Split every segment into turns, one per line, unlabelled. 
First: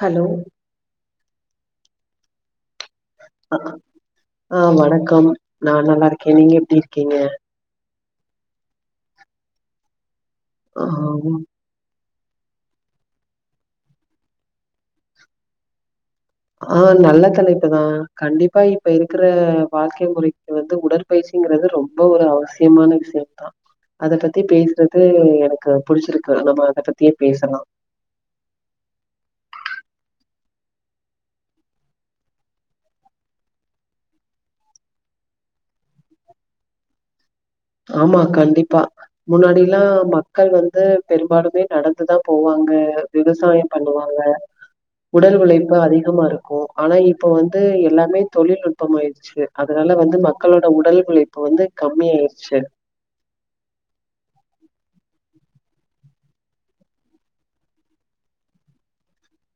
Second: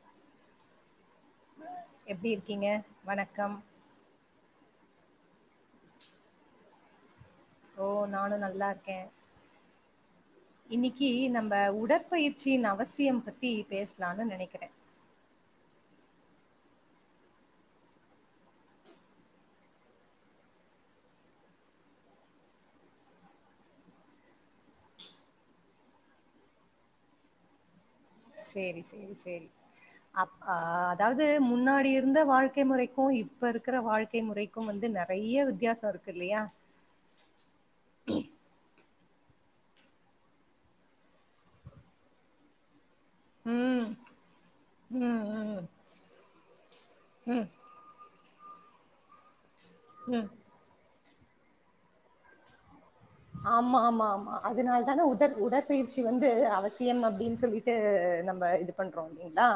Hello
எப்டி இருக்கீங்க வணக்கம்.
ஆ வணக்கம் நா நல்லா இருக்கே நீங்க எப்டி இருக்கீங்க
ஓ நானு நல்லாருக்கே
ஆ
இன்னைக்கு நம்ப உடற்பயிற்சின் அவசியம் பத்தி பேசலான்னு நெனைக்கிற
ஆ நல்ல தலைப்பு தா கண்டிப்பா இப்ப இருக்கற வாழ்க்கை முறைக்கு வந்து உடற் பயிற்சிங்கறது ரொம்ப ஒரு அவசியமான விஷ்ய தா அத பத்தி பேசறது எனக்கு புடிச்சிருக்கு நம்ம அத பத்தியே பேசலா
சேரி சேரி சேரி அப் அ அதாவது முன்னாடி இருந்த வாழ்க்கை முறைக்கு இப்ப இருக்கற வாழ்க்கை முறை கு வந்து நெறைய வித்யாசோ இருக்கு இல்லையா
ஆமா கண்டிப்பா முன்னாடில்லா மக்கள் வந்து பெரும்பாலுமே நடந்து தா போவாங்க விவசாயம்
ம்.
பண்ணுவாங்க
ம்,
உடல்
ம்,
உழைப்பு அதிகமா இருக்கு ஆனா இப்ப
ம்,
வந்து எல்லாமே தொழில்நுட்பம் ஆய்டுச்சு அதனால வந்து
ம்.
மக் களோட உடல் உழைப்பு வந்து கம்மியாய்ருச்சு
ஆமா ஆமா ஆமா அதனால் தான உதற் உடற்பயிற்சி வந்து அவசியன் அப்டின் சொல்லிட் டு நம்ப இது பண்றோ இல்லைங்ளா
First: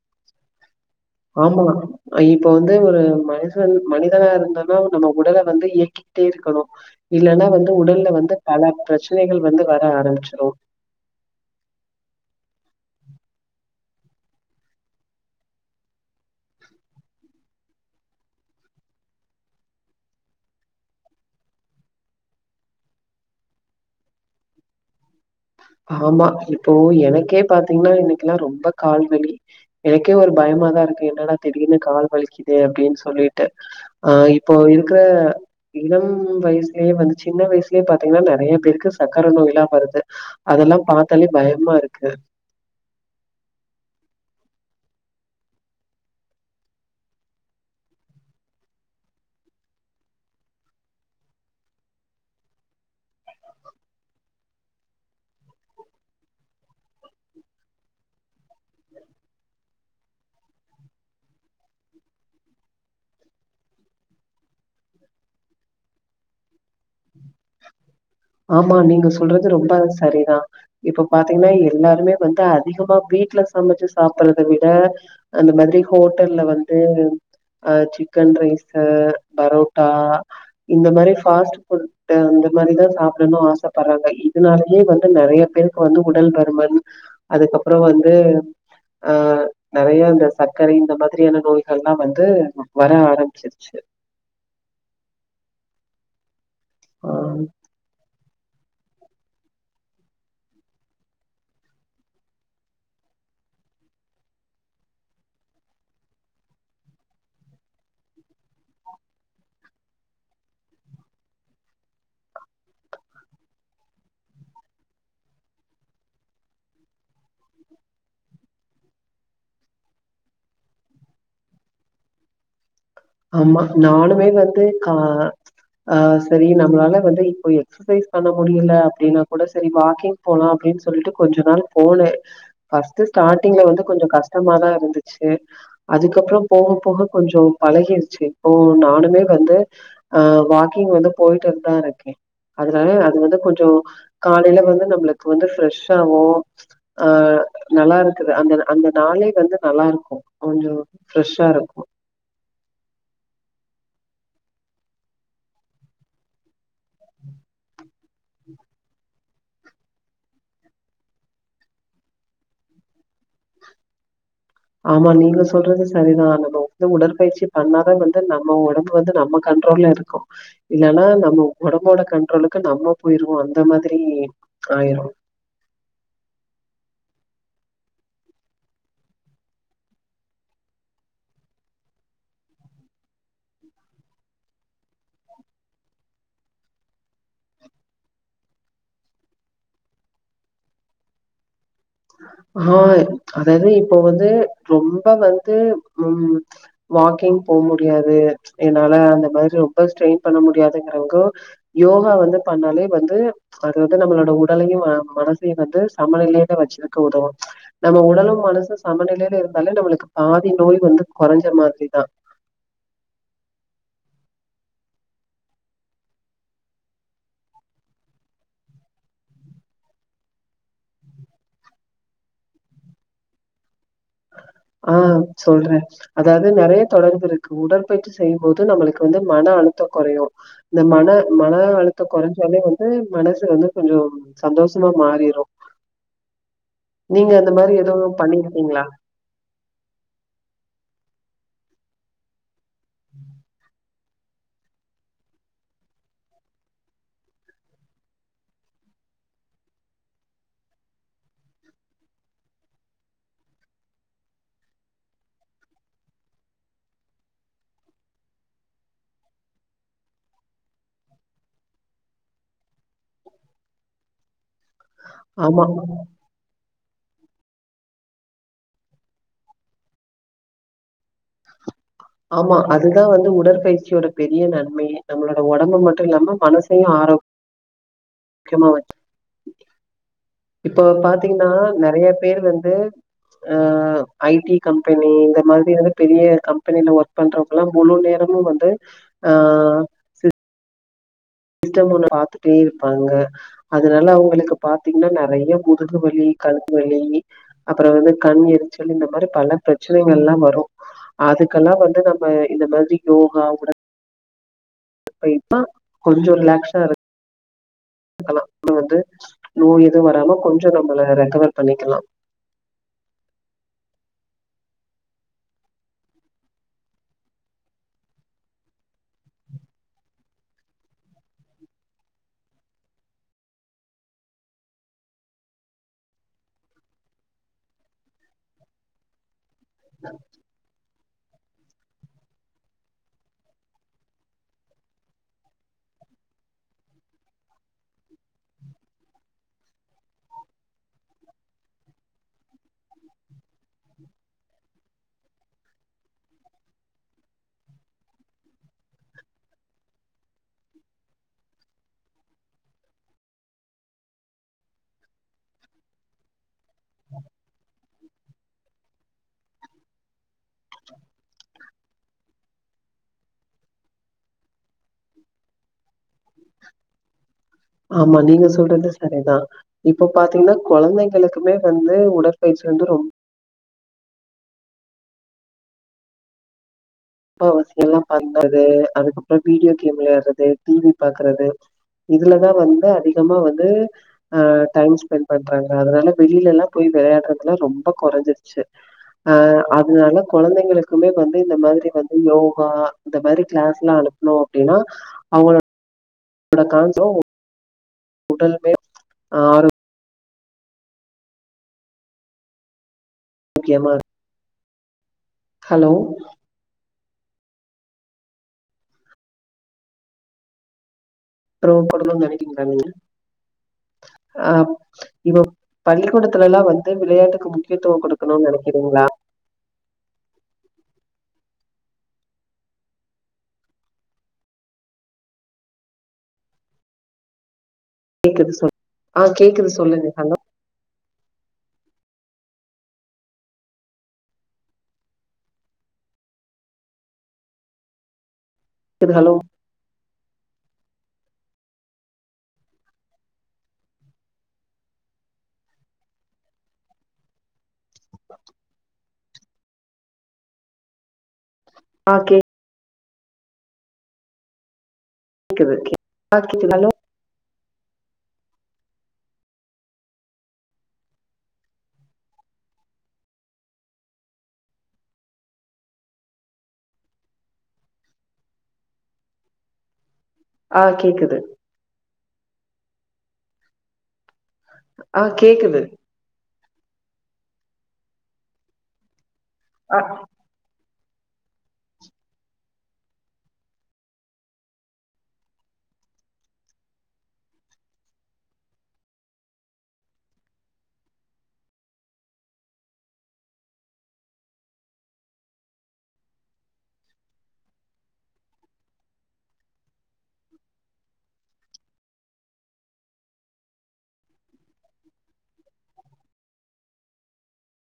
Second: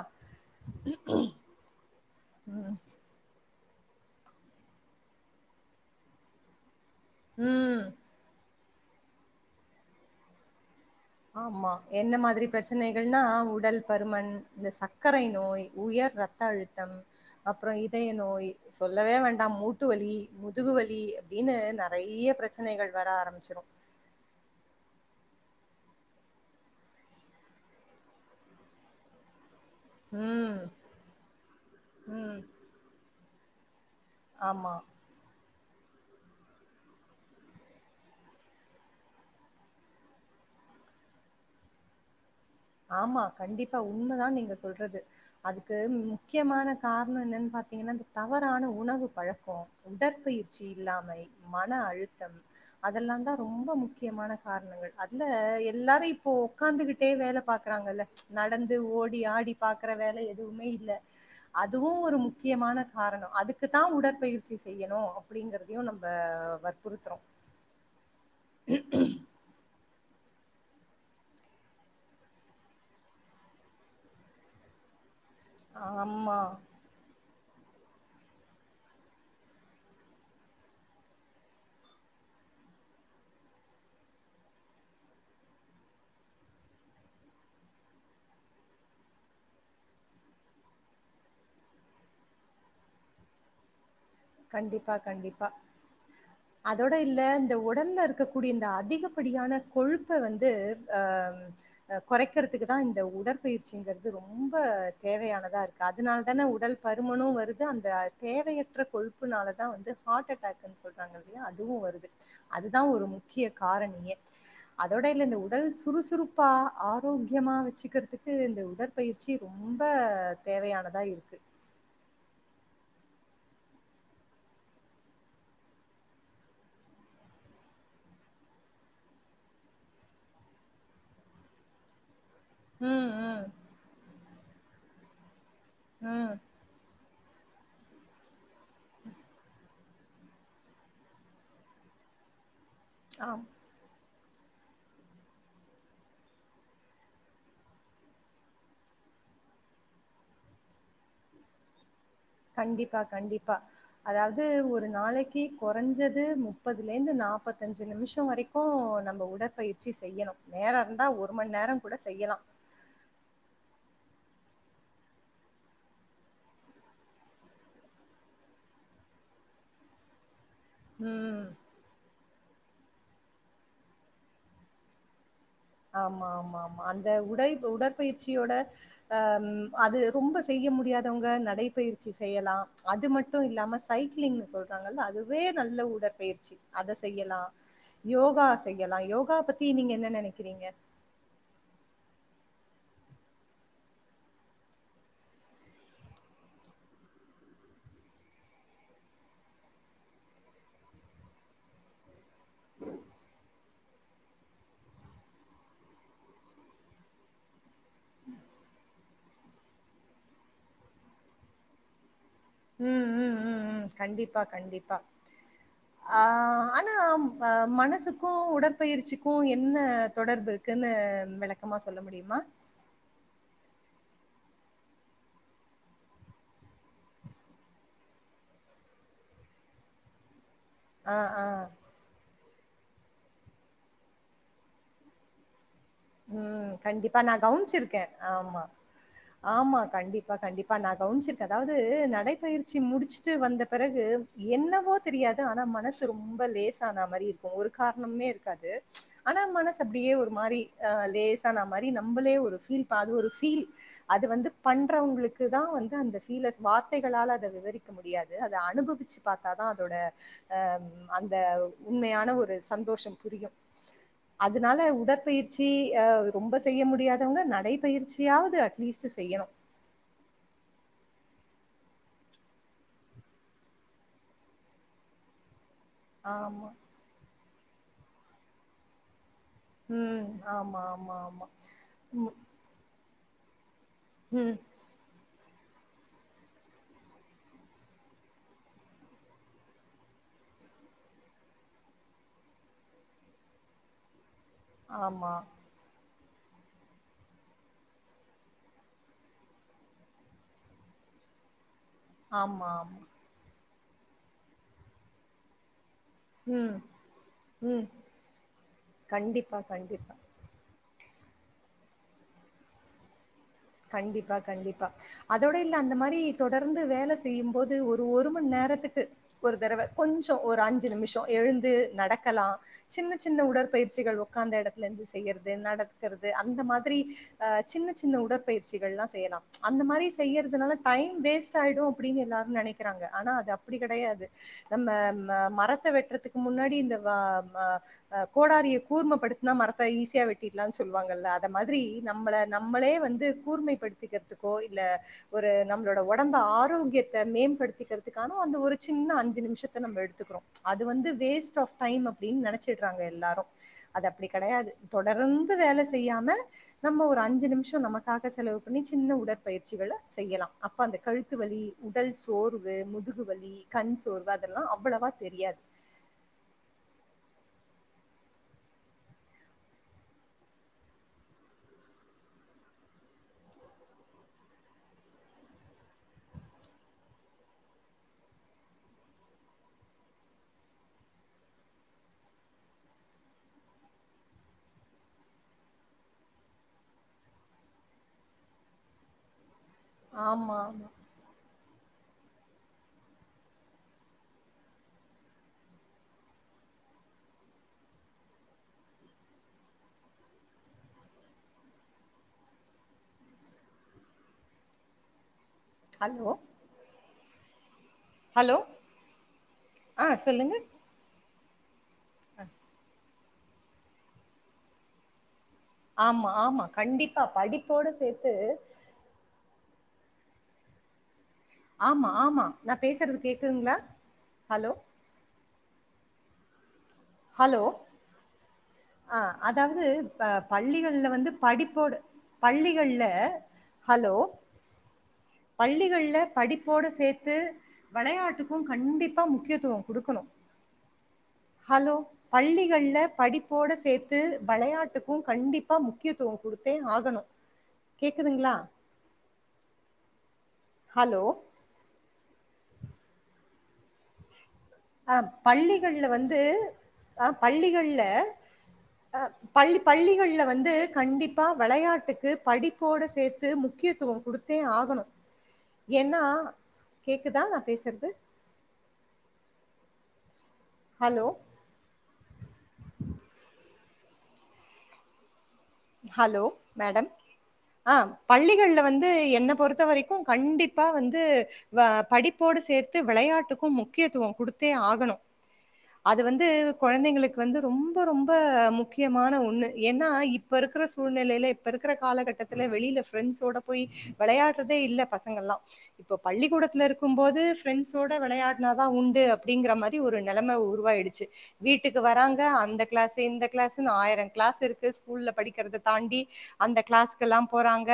ஆமா இப்ப வந்து ஒரு மனி தன் மனிதனா இருந்தாலு நம்ம உடல வந்து இயக்கிக்ட்டே இருக்கனு இல்லன்னா வந்து
ம்.
உடல்ல வந்து பல பிரச்சனைகள் வந்து வர ஆரம்பிச்சிரு
ஆமா என்ன மாதிரி பிரச்சனைகள்னா உடல் பருமன் இந்த சக்கரை நோய் உயர் ர த்த அழுத்தம் அப்புறோ இதைய நோய் சொல்லவே வேண்டா மூட்டு வலி முதுகு வலி அப்டினு நெறைய பிர ச்சனைகள் வர ஆரம்பிச்சிரு
ஆமா இப்போ எனக்கே பாத்தீங்னா இன்னைக்குல்லா ரொம்ப கால்வலி எனக்கே ஒரு
ம்,
பயமாதா இருக்கு என்னடா திடீர்னு கால்
ம்.
வலிக்குது அப்டின் சொல்லிட்டு ஆ இப்போ
ஆமா.
இருக்க இளம் வயசுலயே வந்து சின்ன வயசுலேயே பாத்தீங்னா நெறைய பேருக்கு சக்கர நோய்லா வருது அதெல்லா பாத்தாலே பயமா இருக்கு
ஆமா கண்டிப்பா உண்மைதா நீங்க சொல்றது அதுக்கு முக்கியமான காரணம் என்னன்னு பாத்தீங்கன்னா அந்த தவறான உணவு பழக்கோ உடற்பயிற்சி இல்லாமை மன அழுத்தம் அதெல்லாதா ரொம்ப முக்கியமான காரணங்கள் அதுல எல்லாரு இப்போ ஒக்காந்துகிட்டே வேல பாக்குறாங்கல்ல நடந்து ஓடி ஆடி பாக்குற வேல எதுமே இல்ல அதுவு ஒரு முக்கியமான காரணம் அதுக்குத்தா உடற்பயிற்சி செய்யணு அப்டிங்கிறதையு நம்ப வற்புறுத்துறோ
ஆமா நீங்க சொல்றது ரொம்ப சரிதா இப்ப பாத்தீங்னா எல்லாருமே வந்து அதிகமா வீட்ல சமைச்சு சாப்புட்றத விட அந்த மாதிரி
ஆமா.
ஹோட்டல்ல வந் து ஆ சிக்கன் ரைஸ் பரோட்டா இந்த மாதிரி ஃபாஸ்ட் ஃபுட் அந்த மாதிரிதா சாப் புடனு ஆசைப்படுறாங்க இதனாலயே வந்து நறைய பேருக்கு வந்து உடல் பருமன் அதுக்கு அப்பறோ வந்து அ நறைய இந்த சர்க்கரை இந்த மாதிரியான நோய்கள் எல்லா வந்து வர ஆரம்பிச்சிருச்சு
கண்டிப்பா கண்டிப்பா அதோட
ஆ
இல்ல இந்த உ டல்ல இருக்கக்கூடிய இந்த அதிகப்படியான கொழுப்ப வந்து அ அ கொறைக்கிறதுக்குதா இந்த உடற்பயிற்சிங்கறது ரொம்ப தேவையானதா இருக்கு அதனாலதான உடல் பருமனும் வருது அந்த தேவையற்ற கொழு ப்புனாலதா வந்து ஹார்ட் அட்டாக்ன்னு சொல்றாங்க இல்லையா அதுவு வருது அதுதா ஒரு முக்கிய காரணியே அதோட இல்ல இந்த உடல் சுறுசுறுப்பா ஆரோக்கியமா வச்சுக்கிறதுக்கு இந்த உடல் பயிற்சி ரொம்ப தேவையானதா இருக்கு
ஆமா நானுமே வந்து கா ஆ சரி நம்மளால வந்து இப்போ எக்ஸ் சசைஸ் பண்ண முடியல அப்படின்னா கூட சரி வாக்கிங் போலா அப்படின்னு சொல்லிட்டு கொஞ்ச நாள் போனே ஃபர்ஸ்ட்
ம், ம்,
ஸ்டார்ட்டிங்ல வந்து கொஞ்சோ கஷ்டமாதா இருந்துச்சு
ம்.
அதுக்கப்பறோ போக போக கொஞ்சோ பழகிடுச்சு இப்போ நானுமே வந்து ஆ வாக்கிங் வந்து போயிட்டுதா இருக்கே அதனால அது வந்து
ஆம்.
கொஞ்சோ காலையில வந்து நம்மளுக்கு வந்து ஃப்ரெஷ் ஆவு ஆ நல்லா இருக்குது அந்த அந்த நாளே வந்து நல்லா இருக்கு கொஞ்சோ ஃப்ரெஷ்ஷா இருக்கு
கண்டிப்பா கண்டிப்பா அதாவது ஒரு நாளைக்கு குறைஞ்சது முப்பதுலேந்து நாற்பத்தஞ்சு நிமிஷ வரைக் கு நம்ம உடற்பயிற்சி செய்யனு, நேரம் இருந்தா ஒரு மண்நேரம் கூட செய்யலா
ஆமா நீங்க சொல்றது சரிதா நம்ம வந்து உடற்பயிற்சி பண்ணாதே வந்து நம்ம ஒடம்பு வந்து நம்ம கண்ட்ரோல்ல இருக் கு இல்லன்னா நம்ம
ம்.
ஒடம்போட கண்ட்ரோலுக்கு நம்ம போயிருவோ அந்த மாதிரி ஆயிரு
ஆமா ஆமா ஆமா அந்த உடை உடற்பயிற்சியோட அ அது ரொம்ப செய்ய முடியாதவங்க நடைபயிற்சி செய்யலா அது மட் டு இல்லாம சைக்கிளிங்னு சொல்றாங்கல்ல அதுவே நல்ல உடற்பயிற்சி அத செய்யலா யோகா செய்யலா யோகா பத்தி நீங்க என்ன நெனைக்கிறீங்க
ஆ அதாவது இப்போ வந்து ரொம்ப வந்து ம் வாக்கிங் போ முடியாது என்னால அந்த மாதிரி ரொம்ப ஸ்ட்ரெயின் பண்ண முடியாதுங்கறவங்க யோகா வந்து பண்ணாலே வந்து அது வந்து நம்மளோட உடலையும் மனசையும் வந்து சமனிலையில வச்சிருக்க உதவும் நம்ம உடலும் மனசும் சமநிலையில இருந்தாலே நம்மளுக்கு பாதி நோய் வந்து குறைஞ்ச மாதிரி தான்
உம் உம் உம் உம் கண்டிப்பா கண்டிப்பா
[inaudible]
ஆனா மனசுக்கும் உடற்பயிற்சிக்கும் என்ன தொடர்பு இருக்கு னு விளக்கமா சொல்ல முடியுமா
ஆ சொல்றே அதாவது நெறைய தொடர்பு இருக்கு உடற்பயிற்சி செய்யும் போது நம்மளுக்கு வந்து மன அழுத்தம் குறையும் இந்த மன
ஆ,
மன
ஆ.
அழுத்த குறைஞ்சாலயே வந்து மனசு வந்து கொஞ்சம் சந்தோஷமா மாறிடும்
உம் கண்டிப்பா நா
மாரி
கவனிச்சிருக்கேன்
எதுவும்
ஆமா
பண்ணியிருக்கீங்களா?
ஆமா கண்டிப்பா கண்டிப்பா நா கவனிச்சிருக்கே அதாவது நடைப்பயிற்சி முடிச்சுட்டு வந்த பிறகு என்னவோ தெரியாது ஆனா மனசு ரொம்ப லேஸ் ஆன மாரி இருக்கும் ஒரு காரணமே இருக்காது ஆனா மனசு அப்டியே ஒரு மாரி ஆ லேசான மாரி நம்மளே ஒரு பீல் அது ஒரு பீல் அது வந்து பண்றவங்களுக்கு தா வந்து அந்த பீலஸ் வார்த்தைகளா தா விவரிக்க முடியாது அது அனுபவிச்சு பாத்தாதா அதோட அ அந்த உண்மையான ஒரு சந்தோஷம் புரியும் அதுனால உடற்பயிற்
ஆமா,
ற்சி ரொம்ப செய்ய முடியாதவங்க நடைபயிற்சியாவது அட்லீஸ்ட் செய்யணும்
ஆமா அதுதான் வந்து உடற்பயிற்சியோட பெரிய நன்மையே நம்மளோட உடம்பு மட்டும் இல்லாம
ஆமா.
மனசையும் ஆரோக் கியமா வச்சு
ம். ஆமா,
இப்போ
ஆமா, ஆமா.
பாத்தீங்கன்னா நெறைய பேர் வந்து அ
ம்.
ஐடி கம்பெனி இந்த மாதிரியெல்லா வந்து பெரிய கம் கம்பெனில ஒர்க் பண்றவங்கல்லாம் முழு நேரமும் வந்து ஆ சி்ஸ்டம் ஒர்க் பாத்துட்டே இருப்பாங்க அதனால அவுங்களுக்கு பாத்தீங்கன்னா
ஆமா.
நெறைய முதுகு வலி கழுத்து வலி அப்றோ வந்து கண் எரிச்சல் இந்த மாரி பல பிரச்சனைகள் எல்லாம் வரும் அதுக்கெல்லாம் வந்து நம் அ இந்த
ஆமா, ஆமா.
மாரி யோகா கூட அதுக்கு தா கொஞ்சோம் ரிலாக்ஸா இரு
உம்
க்கலாம் வந்து நோய் எதுவும் வராம கொஞ்சோம் நம்மளை ரெக்கவர் பண்ணிக்கலாம்
கண்டிப்பா கண்டிப்பா அதோட இல்ல அந்த மாரி தொடர்ந்து வேலை செய்யும் போது ஒரு ஒரு மணி நேரத்துக்கு ஒரு தடவ கொஞ்சோம் ஒரு அஞ்சு நிமிஷம் எழுந்து நடக்கலாம் சின்ன சின்ன உடற்பயிற்சிகள் உக்காந்த எடத்துல இருந்து செய்யுறது நடக்கிறது அந்த மாதிரி அ சின்ன சின்ன உடற்பயிற்சிகள் எல்லாம் செய்யலாம் அந்த மாரி செய்றதுனால டைம் வேஸ்ட் ஆயிடும் அப்டின்னு எல்லாரும் நெனைக்கிறாங்க ஆனா அது அப்டி கெடையாது நம்ம மரத்தை வெட்டுறதுக்கு முன்னாடி இந்த வா வா அ கோடாரியை கூர்மைப்படுத்துனா மரத்த ஈஸியா வெட்டிடலாம்னு சொல்லுவாங்கல்ல அத மாதிரி நம்மள நம்மளே வந்து கூர்மைப்படுத்திக்கிறதுக்கோ இல்ல ஒரு நம்மளோட உடம்பு ஆரோக்கியத்த மேம்படுத்திக்கிறதுக்கான அந்த ஒரு சின்ன அஞ்சு நிமிஷத்தை நம்ம எடுத்துக்கிறோ அது வந்து வேஸ்ட் ஆஃப் டைம் அப்டின்னு நெனைச்சுட்றாங்க எல்லாரும் அது அப்டி கெடையாது தொடர்ந்து வேலை செய்யாம நம்ம ஒரு அஞ்சு நிமிஷம் நம்ம அதுக்காக செலவு பண்ணி சின்ன உடற்பயிற்சிகள செய்யலாம் அப்ப அந்த கழுத்து வலி உடல் சோர்வு முதுகு வலி கண் சோர்வு அதெல்லாம் அவ்ளவா தெரியாது
ஆமா நீங்க சொல்றது சரிதா இப்ப பாத்தீங்கன்னா கொழந்தைங்களுக்குமே வந்து உடற்பயிற்சி வந்து ரொம்ப அப்பாவசியொல்லா பண்றது அதுக்கப்புறம் வீடியோ கேம் விளையாடுறது டிவி பாக்குறது இதுலதா வந்து அதிகமா வந்து ஆ டைம் ஸ்பெண்ட் பண்றாங்க அதனால வெளியில எல்லா போய் விளையாடுறதல்லாம் ரொம்ப கொறைஞ்சிருச்சி அ அதனால
ஆமா ஆமா
கொழந்தைங்களுக்குமே வந்து இந்த மாதிரி வந்து யோகா இந்த மாரி கிளாஸ்ல்லா அனுப்பணும் அப்டின்னா அவங்களோ பட காஞ்சோ உடலுமே ஆரோ க்கியமா ஹலோ
ஹலோ ஆ சொல்லுங்க
அப்புறம் பொடலுன்னு நெனைக்க மாட்டாங்ளா ஆ இப்போ
ஆமா
பள்ளிக்கூடத்துல எல்லா
ஆமா
வந்து
கண்டிப்பா
விளையாட்டுக்கு
படிப்போட
முக்கியத்துவம்
சேத்து
கொடுக்கணுன்னு நெனைக்கிறீங்ளா
ஆமா ஆமா நா பேசறது கேக்குதுங்களா ஹலோ ஹலோ
கேக்குது சொல்
ஆ
கேக்குது
அதாவது
சொல்லுங்க
அ
ஹலோ
பள்ளிகள்ல வந்து படிப்போடு பள்ளிகள்ல ஹலோ பள்ளிகள்ல படிப்போடு சேத்து வெளையாட்டுக்கு
கேக்குது
கண்டிப்ப
ஹலோ
முக்கியத்துவ குடுக்கணு ஹலோ பள்ளிகள்ல படிப்போட சேத்து வெளையாட்டுக்கும் கண்டிப்பா முக்கியத்துவம் குடுத்தே ஆகணு கேக்குதுங்ளா ஹலோ
ஓகே
ஆ பள்ளிகள்ல
ஆ
வந்து
கேக்குது ஹலோ
ஆ பள்ளிகள்ல அ பள்ளி பள்ளிகள்ல வந்து கண்டிப்பா வெளையாட்டுக்கு படிப்போட சேத்து முக்கியத்துவ குடுத் தே ஆகணு ஏன்னா கேக்குதா நா பேசற்து
ஆ
ஹலோ,
கேக்குது ஆ கேக்குது
ஹலோ மேடம் ஆ பள்ளிகள்ல வந்து என்ன பொறுத்த
ஆ
வரைக்கும் கண்டிப் பா வந்து படிப்போடு சேர்த்து விளையாட்டுக்கு முக்கியத்துவம் கொடுத்தே ஆகணு அது வந்து கொழந்தைங்களுக்கு வந்து ரொம்ப ரொம்ப முக்கியமான ஒன்னு ஏன்னா இப் ப இருக்கற சூழ்நெலையில இப்ப இருக்கற காலகட்டத்துல வெளியில ஃப்ரெண்ட்ஸோட போய் விளையாட்றதே இல்ல பசங்கள்லா இப்ப பள்ளிக்கூடத்துல இருக்கும் போது பிரெண்ட்ஸோட விளையாடினாதா உண்டு அப்டிங்கற மாதி ரி ஒரு நெலம உருவாயிடுச்சி வீட்டுக்கு வராங்க அந்த கிளாஸ் இந்த கிளாஸ்ன்னு ஆயிரம் கிளாஸ் இருக்கு ஸ்கூல்ல படிக்கிறத தாண்டி அந்த கிளாஸ்கெல்லா போறாங்க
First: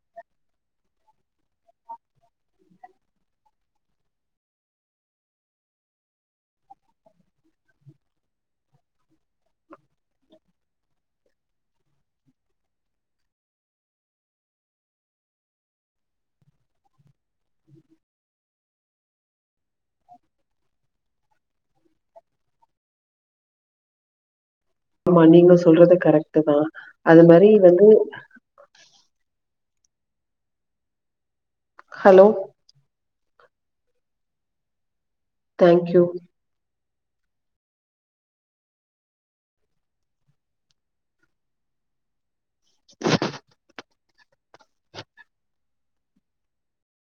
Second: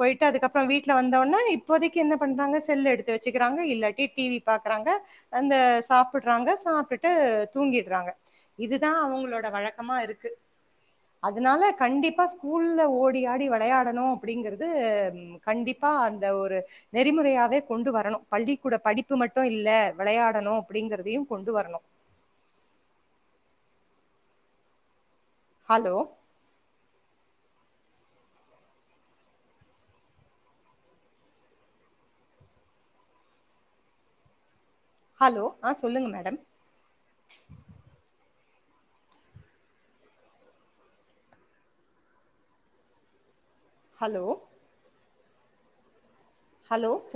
போயிட்டு அதுக்கப்புறம் வீட்டுல வந்தவொன்னே இப்போதைக்கு என்ன பண்றாங்க செல்ல எடுத்து வெச்சுக்கறாங்க இல்லாட்டி டிவி பாக்கறாங்க வந்து சாப்புட்றாங்க சாப்டுட்டு தூங்கிட்றாங்க இதுதா அவங்களோட வழக்கமா இருக்கு அதனால கண்டிப்பா ஸ்கூல்ல ஓடி ஆடி விளையாடணும் அப்டிங்கறது கண்டிப்பா அந்த ஒரு நெறிமுறையாவே கொண்டு வரணு பள்ளி கூட படிப்பு மட்டு இல்ல விளையாடணு அப்டிங்கறதையு கொண்டு வரணு
ஆமா நீங்க சொல்றது
ஹலோ
கரெக்ட்டு தா அது மாரி வந்து ஹலோ
ஹலோ ஆ
தேங்க்யூ
சொல்லுங்க மேடம் ஹலோ ஹலோ ஷி